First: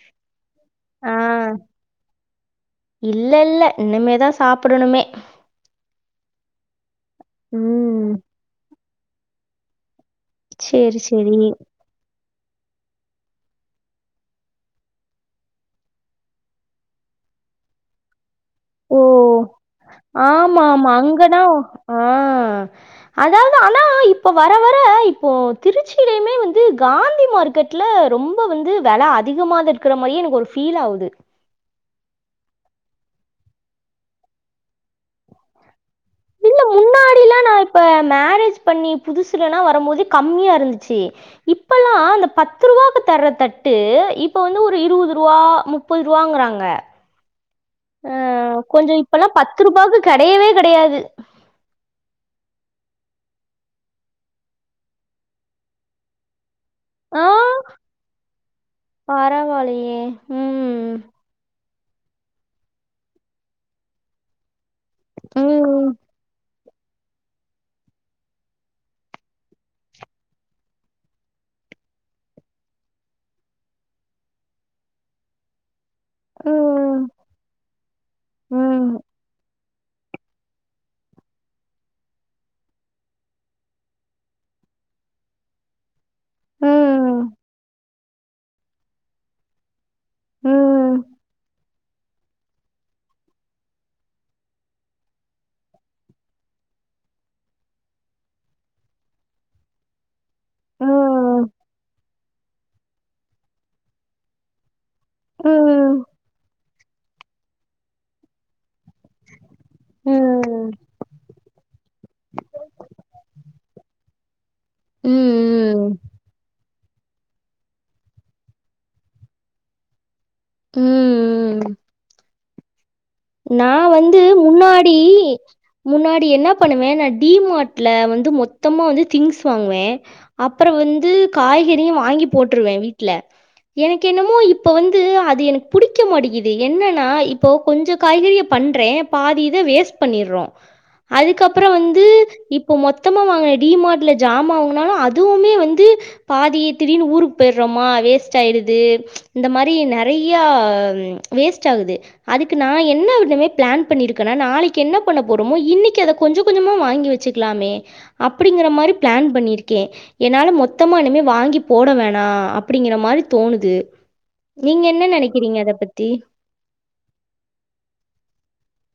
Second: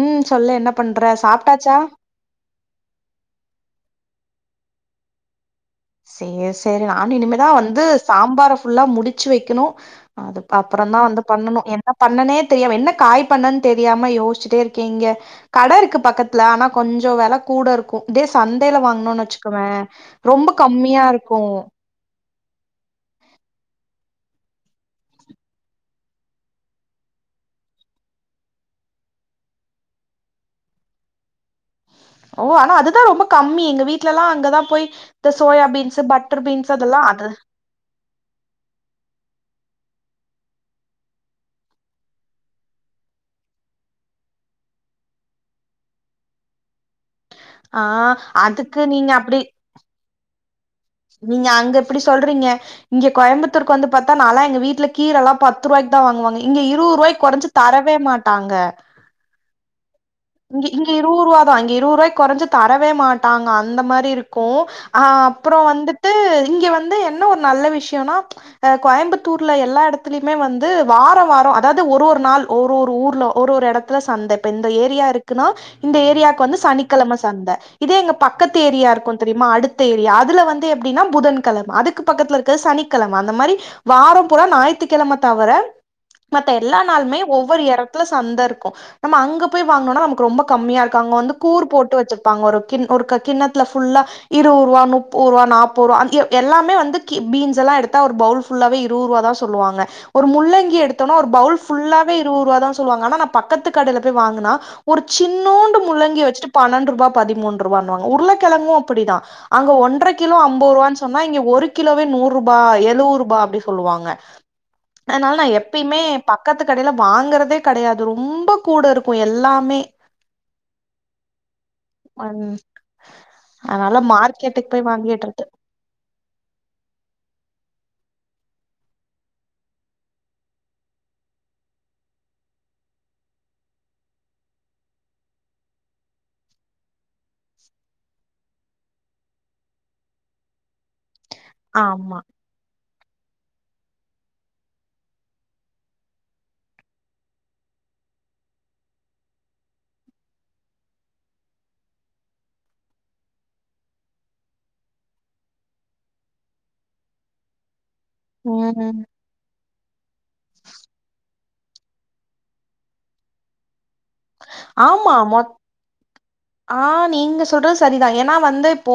உம் சொல்லு என்ன பண்ற சாப்ட்டாச்சா இல்லே இல்லே இனிமேத சாப்புடணுமே சேர் சேர் நா இனிமேதா வந்து சாம்பார ஃபுல்லா முடித் வச்சு வைக்கணு அதுக் சரி, அப்புறதா வந்து சரி. பண்ணணு என்ன பண்ணனே தெரியாமே என்ன காய் பண்ணணு தெரியாம யோசிச்சிட்டே இருக்கேங்க கட இருக்கு பக்கத்துல ஆனா கொஞ்ச வெல கூட இருக்கு தேஸ் சந்தையில வாங்கணுனு வச்சுக்கவே ரொம்ப மா ஆமா கம்மியா இருக்கு அங்கதா ஆஹ் அதாவது ஆனா இப்ப வர வர இப்போ திருச்சிலயுமே வந்து காந்தி மார்க்கெட்ல ரொம்ப வந்து வெல அதிகமாக இருக்கிற மாரியே எனக்கு ஒரு ஃபீல் ஆகுது ஓ ஆனா அதுதா ரொம்ப கம்மி எங்க வீட்டு்லல்லா அங்கத போய் இந்த சோயாபீன்ஸ் பட் இல்ல முன்னாடில்லா நா இப்ப மேரேஜ் பண்ணி புதுசு இங்கேனா வரம்போது கம்மியா இருந்துச்சு இப்பல்லா அந்த பத்து ரூபாக்கு தர்ற தட்டு இப்ப வந்து ஒரு இருபது ரூபா முப்பது ரூபாங்கறாங்க ஆ ஆஹ் அதுக்கு கொஞ்ச நீங்க இப்பெல்லா அப்டி பத்து ரூபாக்கு கிடையவே நீங்க அங்க இப்புடி சொல்றீங்க இங்க கோயம்புத்தூருக்கு வந்து பத்தா நா ல்லா எங்க வீட்ல கீரெல்லா பத்து ரூபாய்கிதா வாங்குவங்க இங்க ஆ இருவுரூவாய்க்கி கொறஞ்சு தரவே மாட்டாங்க பரவாயில்லையே இங்கே இங்கே ம் இருவது ரூபாத இங்கே இருவது ரூவாய்க்குறைஞ்சு தரவே மாட்டாங்க அந்த மாரி இருக்கு அஹ் அப்புற ம் வந்துட்டு இங்க வந் வந்து என்ன ஒரு நல்ல விஷயம்னா அ கோயம்புத்தூர்ல எல்லா இடத்துலயுமே வந்து வார வார அதாது ஒரு ஒரு நாள் ஒரு ஒரு ஊர்ல ஒரு ஒரு இடத்துல சந்தை இப்ப இந்த ஏரியா இருக்குனா இந்த ஏரியாக்கு வந்து ம் சனிக்கிழம சந்தை இதே எங்க பக்கத்து ஏரியா ம் இருக்கு தெரியுமா அடுத் த ஏரியா அதுல வந்து எப்புடினா புதன்கிழமே அதுக்கு பக்கத்துல இருக்கற சனிக்கிழமே அந்த மாரி வார பூறா ஞாயித்துகிழமே தவிர மத்த ம் ம் எல்லா நாளுமே ஒவ்வொரு எட துல சந்த இருக்கு நம்ம அங்க போய் வாங் னோனா நமக்கு ரொம்ப கம்மியா இருக்கு ம் அங்க வந்து கூர் போட் டு வச்சிருப்பாங்க ஒரு கிண் ஒரு க கிண்ணத்துல ஃபுல்லா இரு ஒருவா முப்போரூவா நாப்போருவா அ எல்லாமே வந்து கி பீன்ஸ் எல்லா எடுத்தா ஒரு பவுல் ஃபுல்லாவே இருவது ருவாதா சொல்லுவாங்க ஒரு முள்ளங்கி எடுத்தோனா ஒரு ம் பவுல் ஃபுல்லா து இருவதுரூவாதா சொல்லுவாங்க ஆனா நா பக்கத்து கடையில போய் வாங்குனா ஒரு சின்னோண்டு முள்ளங்கி வச்சுட்டு பன்னெண்டு ரபா பதிமூண் ருவின்னுவாங்க உருளகெழங்கு அப்புடிதா அங்க ஒன்ற கிலோ அம்போது ம் ருவானு சொன்னா இங்க ஒரு கிலோவே நூறு ரூபா எழுவ ரூபா அப்புடி சொல்லுவாங்க அதனால நா ம் எப்பயுமே பக்கத்துக் கடையில வாங்கறதே கெடையாது ரொம்ப கூட இருக்கு எல்லா மே உம் உம் உ அன் நா வந்து முன்னாடி வாங்கிட்றது. முன்னாடி என்ன பண்ணுவே நா டி மார்ட்ல வந் து மொத்தமா வந்து திங்ஸ்வாங்குவே அப்புறொ வந்து காய்கறியு வாங்கி போட்ருவே வீட்ல எனக்கு என்னமோ இப்ப வந்து அது எனக்கு புடிக்க மாட்டேக்குது என்னன்னா இப்போ கொஞ்சொ காய்கறிய பண்றே பாதி இத வேஸ்ட் பண்ணிட்றோ அதுக்கப்புறோ வந்து ஆமா. இப்போ மொத்தமா வா நா டிமார்ட்ல ஜாமா வாங்குணாலு அதுவுமே வந்து பாதி திடீர்னு ஊருக்கு போயிடுறோமா வேஸ்ட் ஆயிடுது இந்த மாரி நெறையா வேஸ்ட் ஆகுது அதுக்கு நா என்னா இனிமே பிளான் பண்ணிருக்கேனா நாளைக்கு என்ன பண்ண போறோமோ இன்னைக்கு அத கொஞ்சொ கொஞ்சமா வாங்கி வச்சுக்கலாமே அப்டிங்கிற மாரி ம். பிளான் பண்ணியிருக்கு கே என்னால மொத்தமா இனிமே வாங்கி போட வேணா அப்டிங்கற மாரி தோணுது நீங்க என்ன நெனைக்கிறீங்க அத பத்தி ஆஹ் நீங்க சொல்றது சரிதா ஏன்னா வந்து இப்போ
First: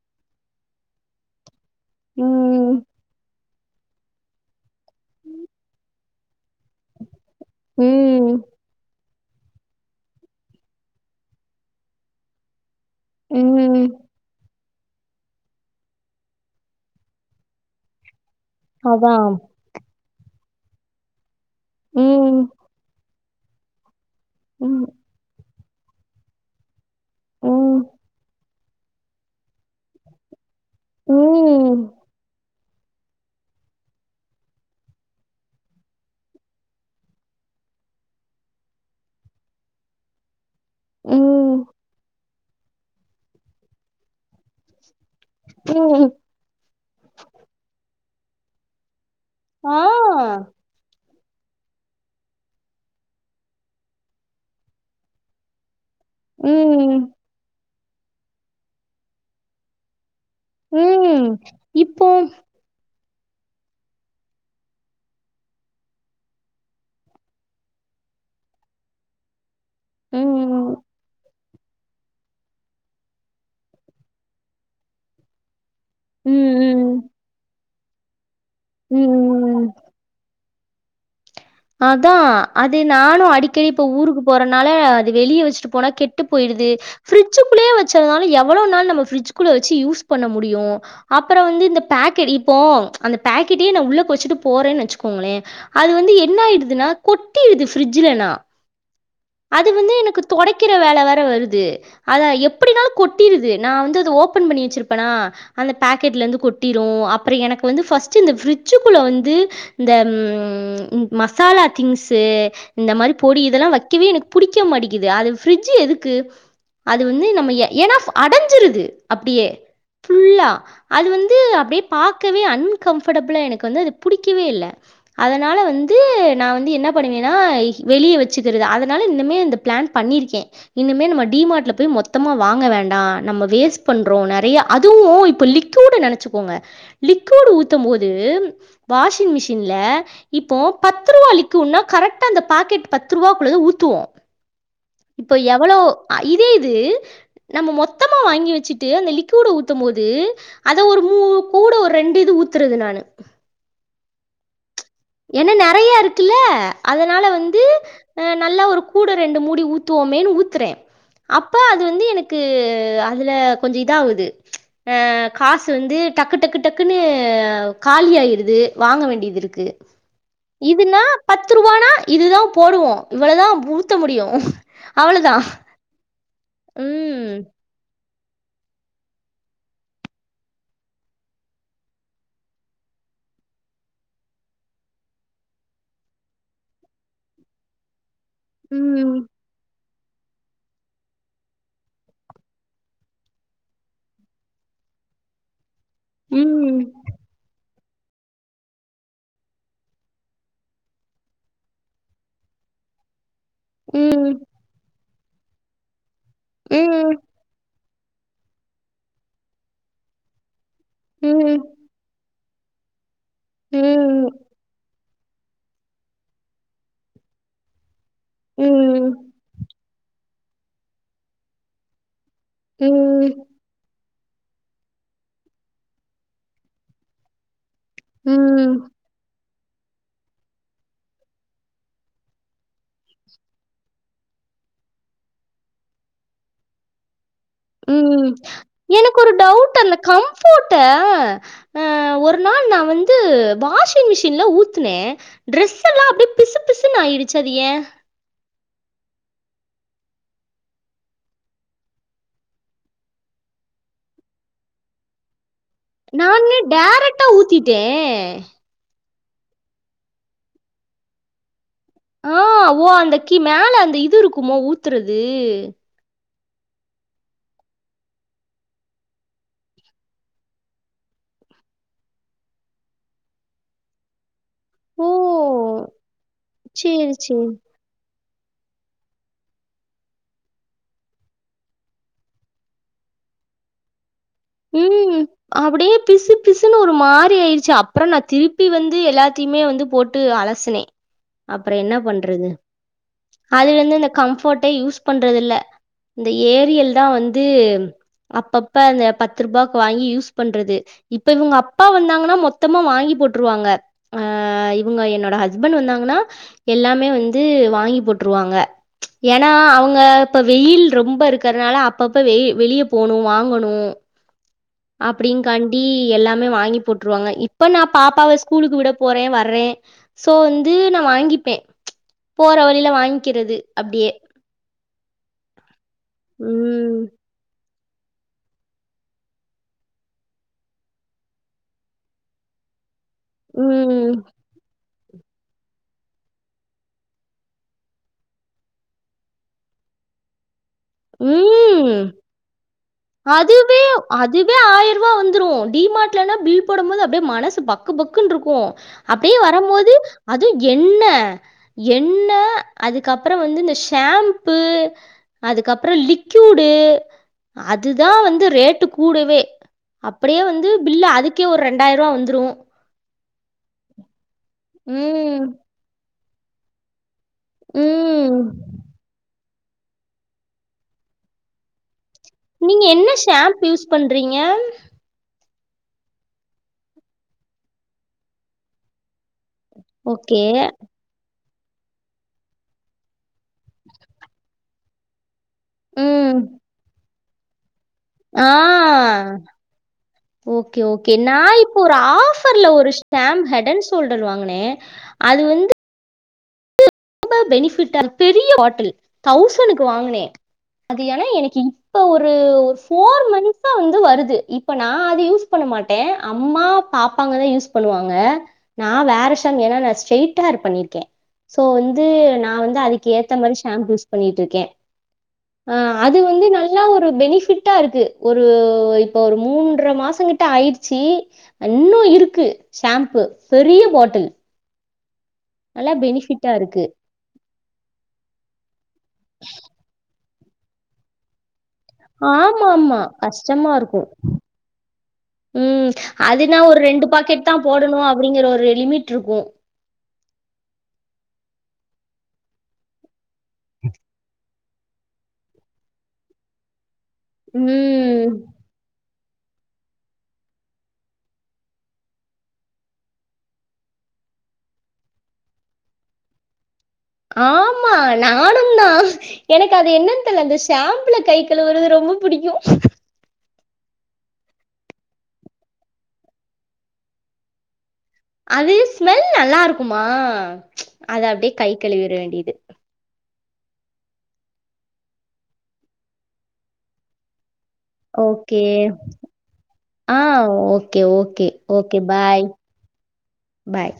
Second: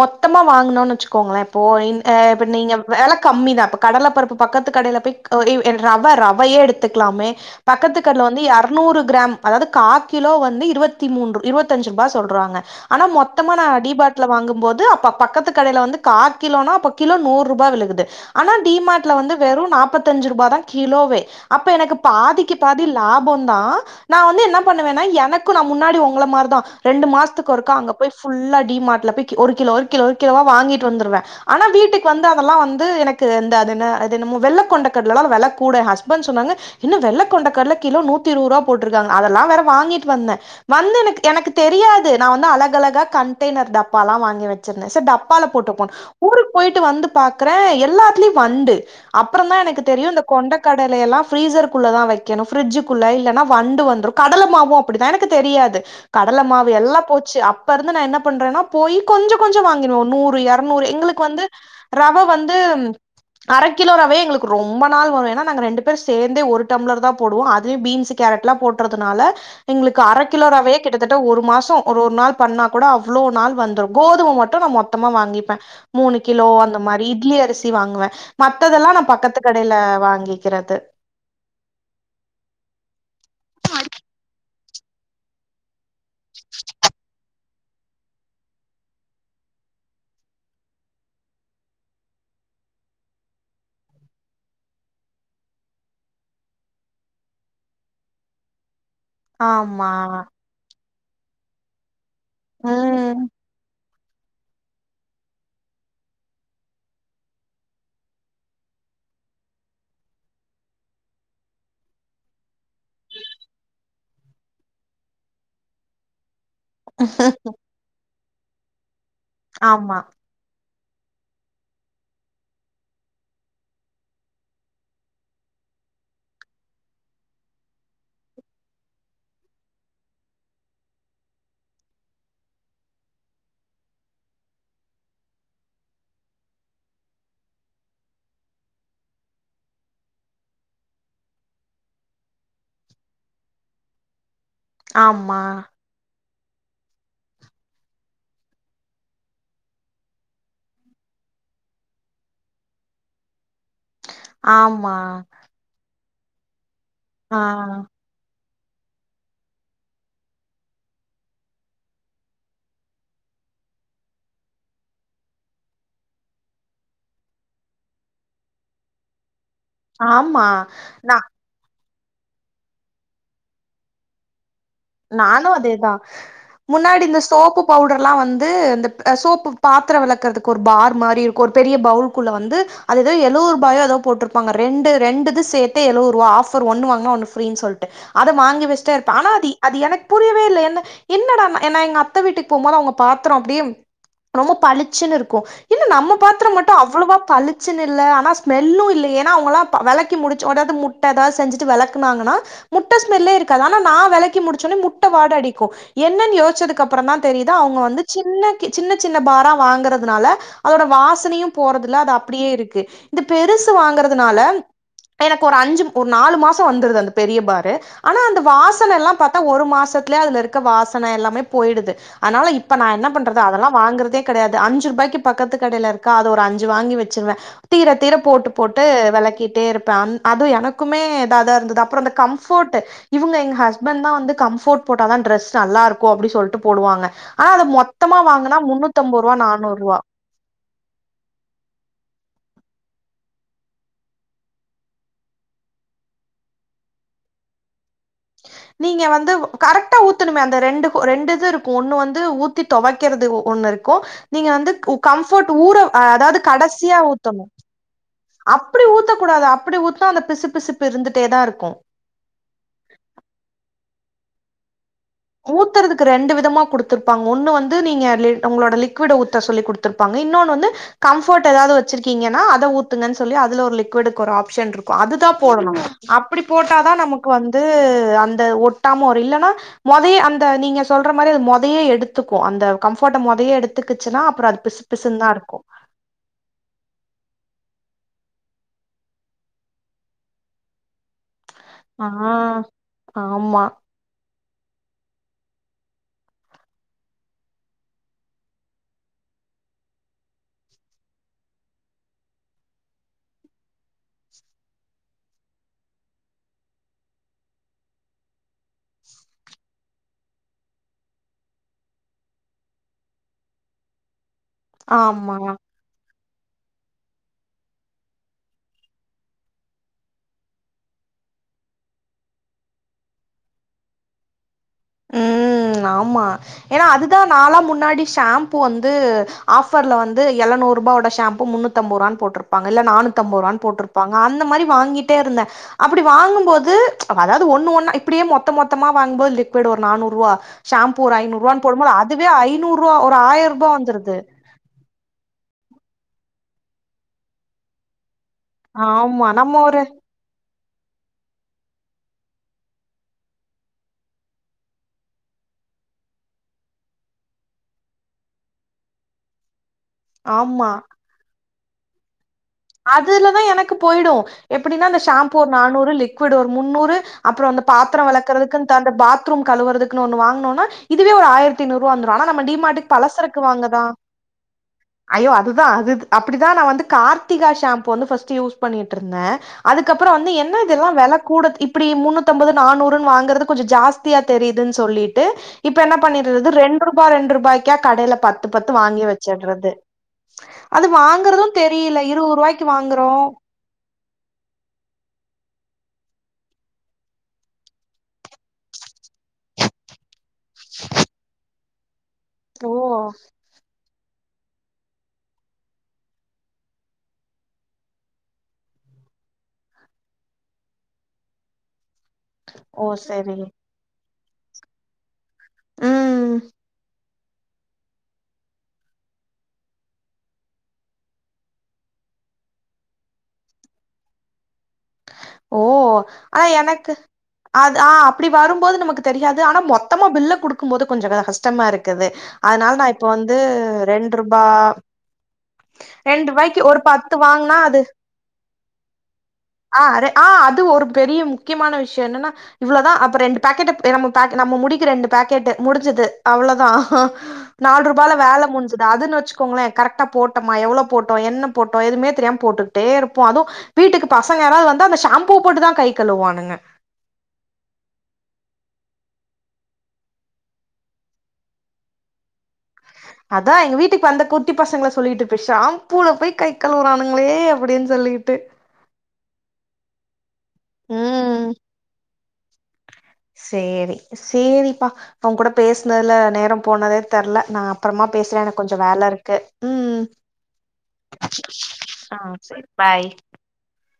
மொத்தமா வாங்கணுனு வச்சுக்கோங்களே போ இன் ஆ இப்ப ம் நீங்க வேல கம்மி தா இப்ப கடல பருப்பு பக்கத்து கடையில போய் சு இவ் ரவ ரவையே எடுத்துக்கலாமே பக்கத்து கடையில ம் வந்து எறுநூறு கிராம் அதாவது கா கிலோ வந்து இருவத்தி மூன்று இருவத் தஞ்சு ரூபா சொல்றாங்க ஆனா மொத்தமா நா ம் டி மார்ட்ல வாங்கும் போ து அப்ப பக்கத்து கடையில வந்து கா கிலோனா அப்ப கிலோ நூறு ரூபா விலுகுது ஆனா டி அதா மார்ட்ல வந்து வெறு நாபத் தஞ்சு ரூபா தா கிலோவே அப்ப எனக்கு ம் பாதிக்கு பாதி லா போ தா நா வந்து என்ன ம் பண்ணுவேன்னா எனக் கு நா முன்னாடி உங்கள மார் தா ரெண்டு மாசத்துக்கு ஒருக்கா ம் அங்க போய் ஃபுல்லா டி மார்ட்ல போய் கி ஒரு கிலோ ஒரு கிலோ ஒரு கிலோவா வாங்கிட் டு வந்துருவ ஆனா ம், வீட்டுக்கு வந்து அதல்லா வந் து எனக்கு அந்த அது என்ன அது என்னமோ வெள்ள கொண்ட கட்ல லா வெல கூட ஹஸ்பண்ட் சொன்னாங்க இன்னு வெள்ள கொண்ட கட்ல கிலோ நூத்தி இருவருவா போட்டுருக்காங்க அதல்லா வேற வாங்கிட்டு வந்த வந்து எனக்கு எனக்கு ம், தெரியாது நா வந்து அலக அலகா கன்டேய்னர் டப்பாலா வாங்கி வெச்சிருந்த சரி டப் பால போட்டுப்போ ம். ஊருக்கு போயிட்டு வந்து பாக்கற எல்லாத் துலயு வண்டு அப்புறோ தா ஆ, எனக் தெரியு இந்த கொண்ட கடலையேல்லா ஃப்ரீசர்குள்ள தா வைக்கணு ஃபிரிட்ஜுக்குள்ள இல்லன்னா வண்டு வந்துடு கடலமாவு அப்டிதா எனக்கு தெரியாது கடல மாவு எல்லா ம், போச்சு அ அப்பெருந்து நான் என்ன பண்றேன்னா போய் கொஞ்ச கொஞ்ச வாங்கினொம் நூற் எரநூறு எங்களுக்கு ம். வந்து இப்போ ரவ வந்து அரக்கிலோ ரவயே எங்களுக்கு ரொம்ப நாள் வரு ஏனா நாங்க ரெண்டு பேர் சேந்தே ஒரு டம்ளர் தான் போடுவோம் அதுலயும் பீன்ஸ் கேரட் எலாம் போட்டுறதுனால எங்களுக்கு அர ம், கிலோ ரவையே கரெட்ட ஒரு மாசோ ஒருஒரு நாள் பண்ணா கூட அவ்ளோ நாள் வந்துடும் கோதும மட்டும் நான் மொத்தமா வாங்கிப்பேன் மூணு கிலோ அந்த மாதிரி ம், இட்லி அரிசி சி வாங்குவேன் மத்ததெல்லாம் ம், நா பக்கத்து ம். கடைல வாங்கி க்கிறது அதான் அது நானு அடிக்கடி இப்ப ஊருக்கு போறேன் னால அது வெளிய வெச்சுட்டு போனா கெட் ட்டு போயிடுது ஃபிரிட்ஜ் ச்சுக்குள்ளே வச்சதனால எவ்வளோ நாள் நம்ம ஃப்ரிட்ஜ்குள்ள வச்சு யூஸ் பண்ண முடியு அப்பற வந்து இந்தப்பாக்கெட் இப்போ அந்தப்பாக்கெட்டே ந உள்ளுக்க வச்சுட்டு போறே வச்சுக்கோங்களே அது வந்து என்னாயிடுதுனா கொட்டிருது ஃப்ரிஜ்லனா அது ஆமா வந்து எனக்கு தொடைக்கிற வேல வேற தா வருது அத எப்படினாலு ம் கொட்டிருது நா வந்து ஓப்பன் பண்ணி வச்சிருப்பனா அந்த பாக்கெட்லருந்து கொட்டிடும் அப்ற எனக் வந்து ஃபர்ஸ்ட்டிந்த ஃப்ரிஜிக்குள்ள வந்து இந்த ம் மசாலா திங்க்ஸு இந்த மாரி பொடி இதெலா வக்கவே எனக் புடிக்க மாட்டிக்குது அது ஃப்ரிட்ஜி எதுக்கு அது வந்து நம்ம எ ஏணா அடஞ்சிருது அப்டியே ஆமா புல்லா அதுவந்து அப்டியே பாக்கவே அன்கம்ஃபர்டப்ளா எனக் வந்து அது புடிக்கவேயில்லை அதனால வந்த் ந்து நா வந்து என்ன பண்ணுவேனா வெளியே வெச்சுகிறது அதனால இன்னமே அந்த பிளான் பண்ணிர்க்கேன் இன்னிமே நம்ம டிமார்ட்ல போய் மொத்தமா வாங்க வேண்டா நம்ம வேஸ்ட் பண்றோ நெறையா அதுவும் இப்பொ லிக்யூடு நெனச்சிகோங்க லிக்யூடு ஊத்தும் போது வாஷிம்மிஷின்ல இப்போ பத்துருவா லிக்யூட்னா கரெக்டா அந்த பாக்கெட் பத்ருவாகுள்ளத ஊத்துவோ இப்ப ஆமா எவ்வளோ ஐ இதேஇது நம்ம மொத்தமா வாங்கி வச்சுட்டு அந்த லிக்கூடு ஊத்து போது அத ஒரு மூ கூட ஒர்ரெண்டு இது ஊத்துறது நானு ஆம் என்ன நெறையருக் க்குல அதனால வந்து ஆ ஆ நல்லா ஒரு கூட ரெண்டு மூடி ஊத்துவோமேனு ஊத்தறே அப்ப அது வந்து எனக்கு அதுல கொஞ்ச இதாவுது ஆஹ் காசு வந்து டக்கு டக்கு டக்குன்னு காலியாயிடுது வாங்க வேண்டிதிருக்கு ஆமா இதுனா நா பத்து ரூபானா இதுதா போடுவோம் இவ்ள தா ஊத்த முடியும் அவ்வளதான். நானு அதே தா முன்னாடி இந்த ம். சோப்பு பவு டர்லா வந்து இந்த அ சோப்பு பாத்தரம் வெளக்கறதுக்கு ஒரு பார் மாரி இருக்கு ஒரு பெரிய பவுல்க்குள்ள வந்து அது ஏதோ எழுவது ரூபாயோ ஏதோ போட்டிருப்பாங்க ரெண்டு ரெண்டு இது சேத்தே எழுவது ரூபா ஆபர் ஒண்ணு வாங்னா ஒண்ணு பிரீனு சொல்ட்டு அத வாங்கி வச்சிட்டே இருப்பன் ம். ஆனா அதி அது எனக்கு புரியவே இல்ல என்ன என்னடா நா எங்க அத்த வீட்டுக்கு போம் போது அவங்க பாத்தறம் அப்டியே ரொம்ப பளிச்சுன்னு இருக்கும் என்ன நம்ம பாத்தரம் மட்டு ம். அவ்ளவா பளி பளிச்சுனு இல்ல ஆனா ஸ்மெல்லு இல்ல ஏன்னா அவங்கல்லா வெளக்கி முடிச்ச ஓட அதாது முட்ட ஏதாது செஞ்சிட்டு விளக்கனாங்கன்னா முட்ட ஸ்மெல்லே இருக் அதல்லா நா வெளக்கி ம். முடி முட்ட வாட அடிக்கு என்னன்னு யோசச்சதுக்கு அப்பறம் ம். தா தெரியுது அவங்க வந்து சின்ன கி சின்ன சின்ன பாரா வாங்கறதுனால அதோட வாசனையும் ம். போறதுல்ல அது அப்டியே இருக்கு இந்த பெருசு ம். வாங்கறதுனால எனக்கு ஒரு அஞ்சு ஒரு நாலு மாசம் வந்துருது அந்த பெரிய பாரு ஆனா அந்த வாசன எல்லா ம். பத் மாசத்தலயே அதுல இருக்க வாசன எல்லாமே போயிடுது அனால இப்ப நா என்ன ம். பண்றது அதெல்லாம் வாங்குறதே கடையாது அஞ்சு ரூபாய்க்கு பக்கத்து கடைல இருக்கா அது ஒரு அஞ்சு வாங்கி வச்சுருவேன் தீர தீர போட்டு ம். போட்டு வெலக்கி கிட்டே இருப்பேன் அது எனக்குமே இதா தா இருந்தது அப்பறம் அந்த கம்பர்ட் இவங்க எங்க ஹஸ்பண்ட் தா வந் வந்து கம்ஃபர்ட் போட்ட தா டிரஸ் நல்லா இருக்கும் அப்டி சொல்ட்டு போடுவாங்க ஆனா அத மொத்தமா உம் வாங்குனா எனக்கு முன்னூத்தம்பது ஒரு ரூபா டவுட் நானூறு ரூபா அந்த கம்ஃபர்ட ஒரு ஒரு நாள் நா வந்து வாஷிங் மிஷின்ல ஊத்தனேன் ட்ரெஸ் எல்லா அப்படியே பிசுபிசுன்னு ஆயிடுச்சு அது ஏன் நீங்க வந்து கரெக்டா ஊத்தணுமே அந்த ரெண்டு ரெண்டு இது இருக்கு ஒன்னு வந்து ஊத்தி தொவைக்கறது ஒண்ணு இருக்கும் நீங்க வந்து கம்பர்ட் நாங்களே டேரக்டா ஊத்திட்டே அப்டி ஊத்த கூடாது அப்டி ஊத்னா அந்த பிசு பிசுப்பு இருந்துட்டே தா இருக்கும் ஆஹ் ஓ அந்த கி மேல அந்த இது து இருக்குமோ ஊ த்துறது சும்மா கொடுத்துருப்பாங்க ஒன்னு வந்து நீங்க லி ஒங்களோட லிக்விட ஊத்த சொல்லி கொடுத்துருப்பாங்க இன்னோன்னு வந்து கம்ஃபோர்ட்டு எதாது வெச்சிருக்கீங்கன்னா அத ஊத்துங்கன் சொல்லி அதுல லிக்விடுக்கு ஒரு ஆப் ஷன்ருக்கோ ஓ! அதுதா போடணு அப்டி போட்ட தா சரி, நமக்கு சரி. வந்து அந் து ஒட்டாம வரு இல்லன்னா மொதையே அந்த நீங்க சொல்ற மாரி அது மொதையே எடுத்துக்கோ அந்த கம்ஃபோர்ட்ட மொதையே எடுத்துக்குச்சின்னா ம் அப்படியே பிசு பிசுன்னு ஒரு மாரி ஆயிடிச் சா அப்புறோ நா திருப்பி வந்து எல்லாத்தையுமே வந்து போட்டு அலசுனே அப்புற என்ன ஆ பண்றது ஆமா அதுல வந்து இந்த கம்ஃபர்ட் ட யூஸ் பண்றதில்ல இந்த ஏரியல் தா வந்து அப்பப்ப அந்த பத் த்ருபாக்கு வாங்கி யூஸ் பண்றது இப்ப இவங்க அப்பா வந்தாங்கன்னா மொத்தமா வாங்கி போட்டுருவாங்க அஹ் இவங்க என்னோட ஹஸ்பண்ட் வந்தாங்கன்னா எல்லாமே வந்து வாங்கி போட்டுருவாங்க ஏன்னா அவுங்க இப்ப வெயில் ரொம்ப இருக்குறதுனால அப்பப்ப வெ வெளியே போணு வாங்கணு ஆமா அப்டிங்காண்டி எல்லாம் மே வாங்கி போட்டுருவாங்க இப்ப நா பாப்பாவ ஸ்கூலுக்கு விட போறே வர்றே சோ வந்து நா வாங்கிப்பே போற வழில வாங்க்கிறது அப்டியே ம் ஆமா ஏன்னா ம் அதுதா நாளா முன் முன்னாடி ஷாம்பு வந்து ஆஃபர்ல வந்து எலநூருபாவோட ஷாம்பு முன்னூத்தம்ருவா போட்டுருப்பாங்க இல்ல நானூத் தம்பருவான் போட்டுருப்பாங்க ம் அந்த மாதிரி வாங்கிட் டேருந்த அப்டி வாங்கும்போது அதாவது ஒண்ணு ஒன்னா இப்படியே மொத்த மொத்தமா வாங்கும்போது லிட் போய்டோ ஒரு நானூருவா ஷம்பூ ஒரு ஐநூருவான் போடும்போது அதுவே ஐநூருவா அதுவே அதுவே ஆயிருபா வந்துரு டி மார்ட்ல லா பில் போடும்போதே அப்டியே மனசு பக்கு பக் குன்ருக்கோ‌ ஆமா அப்டியே நம்ம ஒரு வரம்மோது அதுவு எண்ண எண்ண அதுக்கப்புறோ வந்து இந்த ஷாம்பு அதுக்கப்புறோ லிக்யூடு அதுதா வந்து ரேட்டு கூடவே அப்டியே வந்து ஆமா பில்லா அதுக் கே ஒரு ரெண்டாயிருவா வந்துரு அதுலதா எனக்கு போயிடு எப்டினா இந்த ஷாம்பூ ம், ஒரு நானூறு லிக் க்யூடு ஒரு முன்னூறு அப்றம் அந்த பாத்திர ம். வெளக்கறதுக்கு அந்த பாத்ரூம் கழுவறதுக்கு ஒன்னு வாங்குனோ இதுவே ஒரு ஆயிரத்து நூறுவா வந்த நீங்க என்ன ஷாம்பு யூஸ் பண்றீங்க ஐயோ அதுதா அது அப்டிதா நா வந்து கார் திக்கா ஷாம்ப் வந்து ஃபஸ்ட் யூஸ் பண்ணிட்ருந்தே அதுக்கப்ற வந்து ஓகே. என்ன இதெல்லா வெல கூட இப்டி முன்னூத்தம்பது நானூறுனு வாங்குறது கொஞ்சோ ஜாஸ்தியா தெரியுதுனு சொல்லிட்டு இப்ப என்ன ம். பண்ணிடுறது ரெண்டு ரூபா ரெண்டு ரூப் க்யா கடய்ல பத்து ஆ. பத்து வாங்கி வச்சுடுறது ஓகே, அது ஓகே. வாங்குறது நான் இப்போ ஒரு தெரியல இருவது ரூவாய்க்கு ஆஃபர்ல ஒரு வாங்குறோ ஸ்டாம்ப் ஹெடன்ஸ் ஸோல்டர் வாங்கினே அது வந்து ரொம்ப பெனிஃபிட்டா பெரிய பாட்டில் தௌசனுக்கு வாங்கனே அது ஏனா எனக்கு இங் ஓ து வருது இப்ப நா அது யூஸ் பண்ண மாட்டே அம்மா பாப்பாங்கதா யூஸ் பண்ணுவாங்க நா வேற ஷாம்ப் ஏனா நா ஸ்ட்ரைட் ஹேர் பண்ணிருக்கே இப்போ வந் து நா வந்து ஓ அதுக்கு ஏத்த சரி மாரி ஷாம்பூஸ் பண்ணிட்ருக்கே ஆ அது ம் வந்து நல்லா ஒரு பெனிஃபிட்டா இருக்கு ஒரு இப்ப ஒரு மூன்றர மாசோ கிட்ட ஆயிடுச்சி இன்னு இருக்கு ஷாம்பு பெரிய பாட்டில் ஓ நல்லா ஆனா பெனிஃபிட்டா இருக்கு எனக்கு அது ஆ அபடி வரும்போது நமக்கு தெரியாது ஆனா மொத்தமா பில்ல குடுக்குபோது கொஞ்சோ க கஷ்டமா இருக் ஆமாமா கஷ்டமா இருக்கு ரெண்டு ரூபா ம் ரெண்டு அதுனா ரூபாய்க்கு ஒரு ரெண்டு பத்து பாக்கெட்தா வாங்குனா அது போடணு அப்டிங்கற ஒரு லிமிட்ருக்கு அரு ஆ அது ஒரு பெரிய முக்கியமான விஷய என்னன்னா இவ்வளதா அப்ப ரெண்டு பாக்கெட் அப் எ நம்ம பாக் நம்ம முடி க்கு ரெண்டு பேக்கெட்டு முடிஞ்சது அவ்வளோதா நாலு ரூபால ம். வேல முடிஞ்சது அதுன்னு வச்சு கோங்களே கரெக்டா போட்டோமா எவ்வளோ போட்டோ என்ன போட்டோ எதுவுமே தெரியாம போட்டுக்கிட்டே இருப்போ அதுவு வீட்டுக்கு பச் பசங்க யாராவது வந்தா அந்த ஷாம்பூ போட்டு தா கை கழுவுவானுங்க ஆமா நானு தா எனக்கு அது என்னன்னு தெரில அந்த ஷாம்புள கை கழுவுறது ரொம்ப பிடிக்கு அதா எங்க வீட்டுக்கு வந்த குட்டி பசங்கள சொல்லிட்டு இருப்பே ஷாம்பூல போய் கை கழுவுரானுங்களே அப்படின் அது ஸ்மெல் நல்லா இருக் குமா அது ம் அப்டியே கை கழுவிர வேண்டியது சேரி சேரிப்பா ஓ கூட பேசுனதுல நேர போனதே தெர்ல நா அப்புறமா பேசுறே எனக்கு ஓகே கொஞ்சோ வேல இருக்கு ம் ஆ ஓகே ஓகே ஓகே ஆ பாய் சேரி பாய் பாய்